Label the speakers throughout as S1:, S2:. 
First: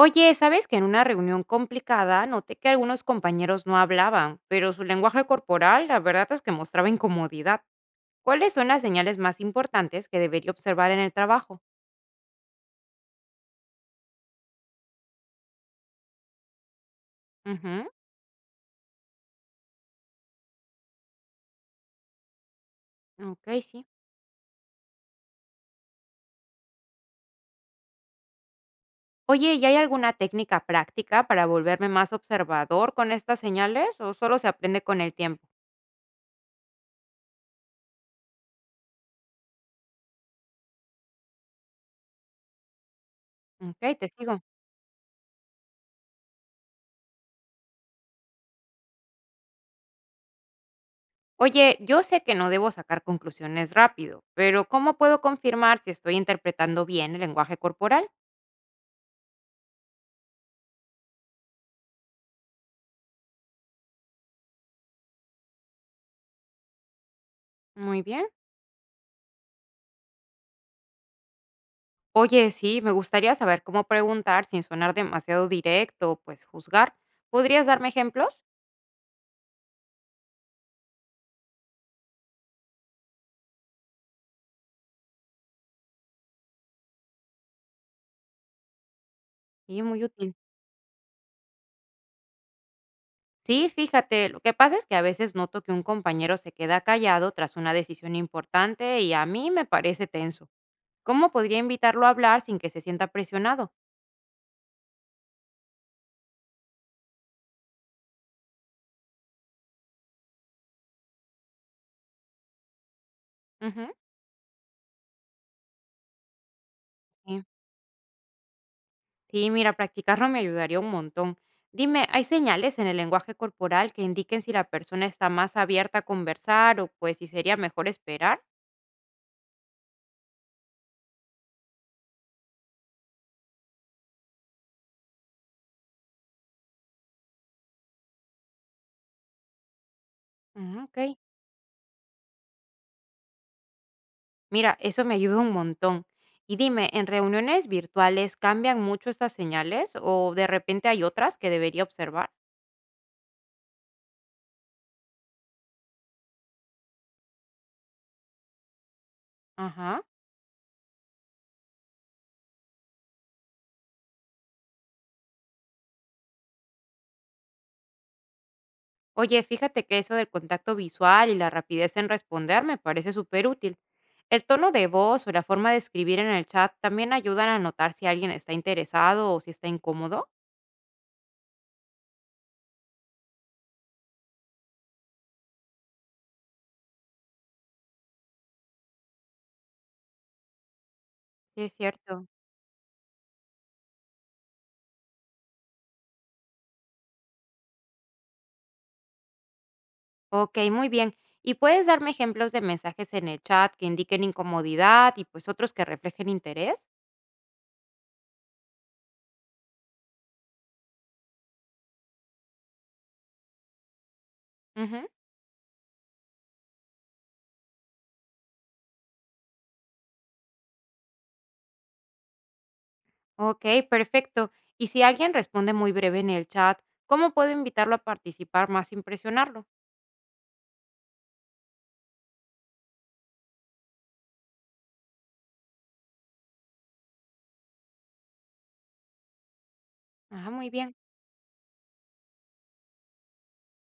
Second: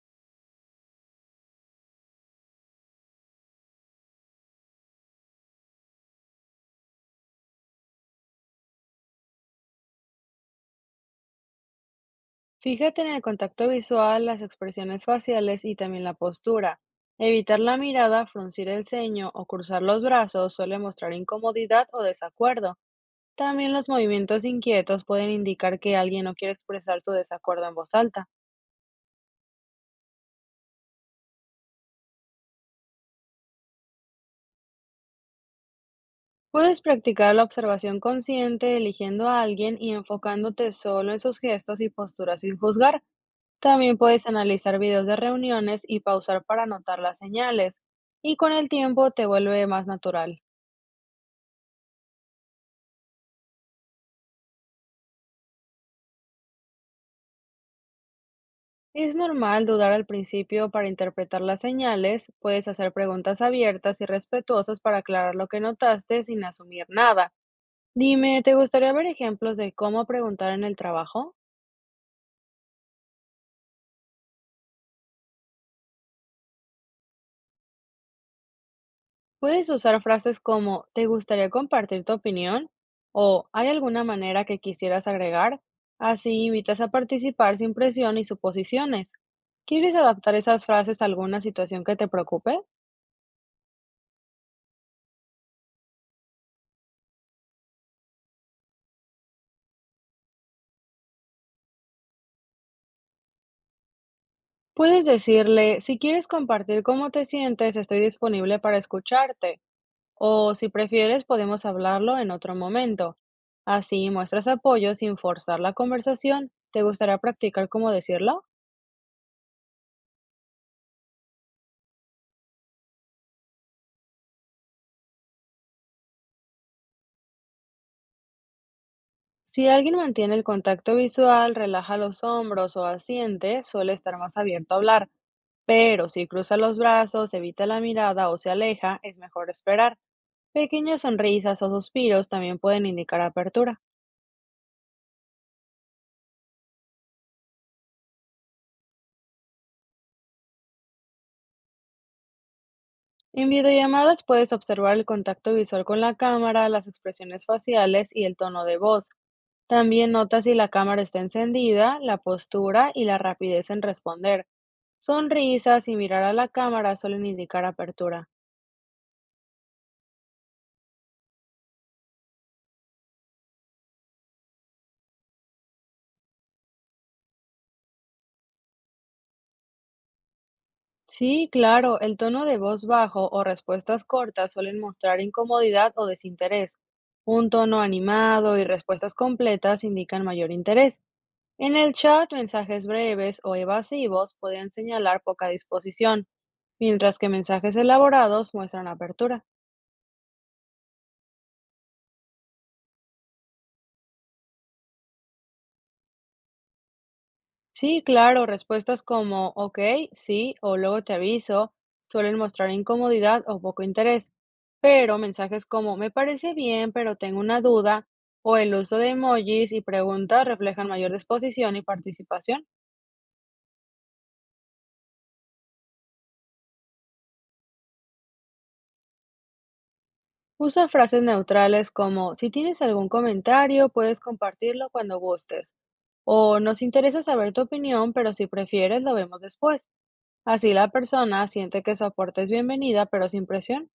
S1: Oye, ¿sabes que en una reunión complicada noté que algunos compañeros no hablaban, pero su lenguaje corporal, la verdad es que mostraba incomodidad? ¿Cuáles son las señales más importantes que debería observar en el trabajo?
S2: Fíjate en el contacto visual, las expresiones faciales y también la postura. Evitar la
S1: Ujú.
S2: mirada, fruncir el ceño o cruzar los brazos suele mostrar incomodidad o desacuerdo.
S1: Ok,
S2: También
S1: sí.
S2: los movimientos inquietos pueden indicar que alguien no quiere expresar su desacuerdo en voz alta.
S1: Oye, ¿y hay alguna técnica práctica para volverme más observador con estas señales o solo se aprende con el tiempo?
S2: Puedes practicar la observación consciente, eligiendo a alguien y enfocándote solo en sus gestos y posturas sin juzgar. También
S1: Ok, te
S2: puedes
S1: sigo.
S2: analizar videos de reuniones y pausar para notar las señales. Y con el tiempo te vuelve más natural.
S1: Oye, yo sé que no debo sacar conclusiones rápido, pero ¿cómo puedo confirmar si estoy interpretando bien el lenguaje corporal?
S2: Es normal dudar al principio para interpretar las señales, puedes hacer preguntas abiertas y respetuosas para aclarar lo que notaste sin asumir nada.
S1: Muy bien.
S2: Dime, ¿te gustaría ver ejemplos de cómo preguntar en el trabajo?
S1: Oye, sí, me gustaría saber cómo preguntar sin sonar demasiado directo o pues juzgar. ¿Podrías darme ejemplos?
S2: Puedes usar frases como ¿te gustaría compartir tu opinión? O ¿hay alguna manera que quisieras agregar? Así invitas a participar sin presión y suposiciones.
S1: Sí,
S2: ¿Quieres
S1: muy útil.
S2: adaptar esas frases a alguna situación que te preocupe?
S1: Sí, fíjate, lo que pasa es que a veces noto que un compañero se queda callado tras una decisión importante y a mí me parece tenso. ¿Cómo podría invitarlo a hablar sin que se sienta presionado?
S2: Puedes decirle, si quieres compartir cómo te sientes, estoy disponible para escucharte, o si prefieres, podemos hablarlo en otro momento.
S1: Ujú.
S2: Así muestras apoyo sin forzar la conversación. ¿Te gustaría
S1: Sí.
S2: practicar cómo decirlo?
S1: Sí, mira, practicarlo me ayudaría un montón. Dime, ¿hay señales en el lenguaje corporal que indiquen si la persona está más abierta a conversar o pues si sería mejor esperar?
S2: Si alguien mantiene el contacto visual, relaja los hombros o asiente, suele estar más abierto a hablar, pero si cruza los brazos, evita la mirada o se aleja, es mejor esperar.
S1: Ujú. Ok.
S2: Pequeñas sonrisas o suspiros también pueden indicar apertura.
S1: Mira, eso me ayuda un montón. Y dime, ¿en reuniones virtuales cambian mucho estas señales o de repente hay otras que debería observar?
S2: En videollamadas puedes observar el contacto visual con la cámara, las expresiones faciales y el tono de voz.
S1: Ajá.
S2: También notas si la cámara está encendida, la postura y la rapidez en responder. Sonrisas y mirar a la cámara suelen indicar apertura.
S1: Oye, fíjate que eso del contacto visual y la rapidez en responder me parece súper útil. El tono de voz o la forma de escribir en el chat también ayudan a notar si alguien está interesado o si está incómodo.
S2: Sí, claro, el tono de voz bajo o respuestas cortas suelen mostrar incomodidad o desinterés. Un tono animado y respuestas completas indican mayor interés.
S1: Sí, es
S2: En el
S1: cierto.
S2: chat, mensajes breves o evasivos podrían señalar poca disposición. Mientras que mensajes elaborados muestran apertura.
S1: Ok, muy bien. ¿Y puedes darme ejemplos de mensajes en el chat que indiquen incomodidad y pues otros que reflejen interés?
S2: Sí, claro, respuestas como ok, sí o luego te aviso suelen mostrar incomodidad o poco interés,
S1: Ujú.
S2: pero mensajes como me parece bien, pero tengo una duda o el uso de emojis y preguntas reflejan mayor disposición y participación.
S1: Ok, perfecto. Y si alguien responde muy breve en el chat, ¿cómo puedo invitarlo a participar más sin presionarlo?
S2: Usa frases neutrales como si tienes algún comentario, puedes compartirlo cuando gustes. O nos interesa saber tu opinión, pero si prefieres lo vemos después.
S1: Ah, muy
S2: Así la
S1: bien.
S2: persona siente que su aporte es bienvenida, pero sin presión.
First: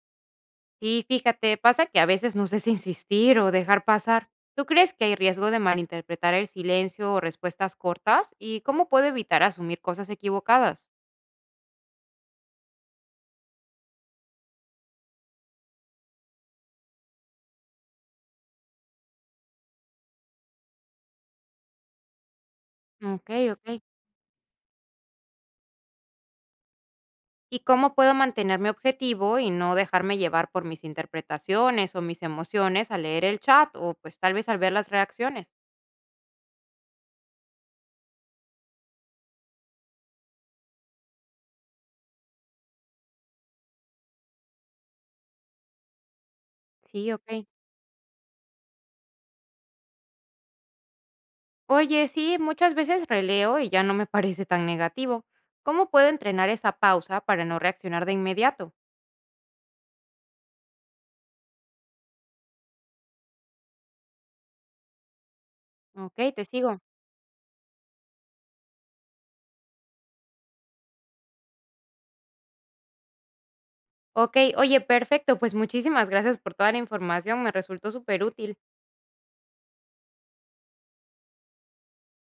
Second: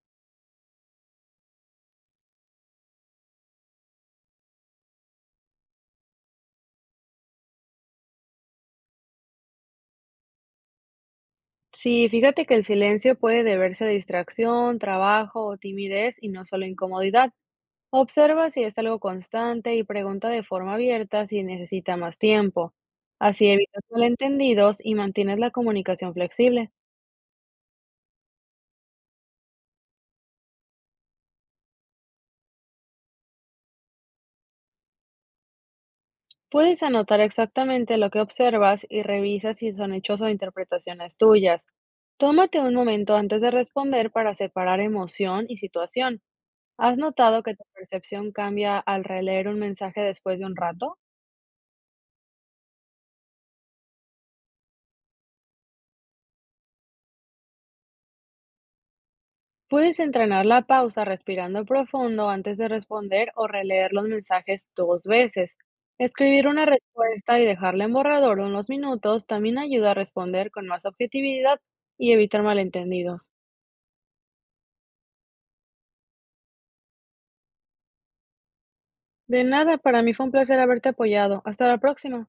S1: Sí, fíjate, pasa que a veces no sé si insistir o dejar pasar. ¿Tú crees que hay riesgo de malinterpretar el silencio o respuestas cortas? ¿Y cómo puedo evitar asumir cosas equivocadas?
S2: Sí, fíjate que el silencio puede deberse a distracción, trabajo o timidez y no solo incomodidad. Observa si es algo constante y pregunta de forma abierta si necesita más tiempo.
S1: Ok,
S2: Así evitas
S1: ok.
S2: malentendidos y mantienes la comunicación flexible.
S1: ¿Y cómo puedo mantenerme objetivo y no dejarme llevar por mis interpretaciones o mis emociones al leer el chat o pues tal vez al ver las reacciones?
S2: Puedes anotar exactamente lo que observas y revisa si son hechos o interpretaciones tuyas. Tómate un momento antes de responder para separar emoción y situación. ¿Has
S1: Sí,
S2: notado
S1: ok.
S2: que tu percepción cambia al releer un mensaje después de un rato?
S1: Oye, sí, muchas veces releo y ya no me parece tan negativo. ¿Cómo puedo entrenar esa pausa para no reaccionar de inmediato?
S2: Puedes entrenar la pausa respirando profundo antes de responder o releer los mensajes 2 veces.
S1: Ok, te
S2: Escribir una
S1: sigo.
S2: respuesta y dejarla en borrador unos minutos también ayuda a responder con más objetividad y evitar malentendidos.
S1: Ok, oye, perfecto. Pues muchísimas gracias por toda la información, me resultó súper útil.
S2: De nada, para mí fue un placer haberte apoyado. Hasta la próxima.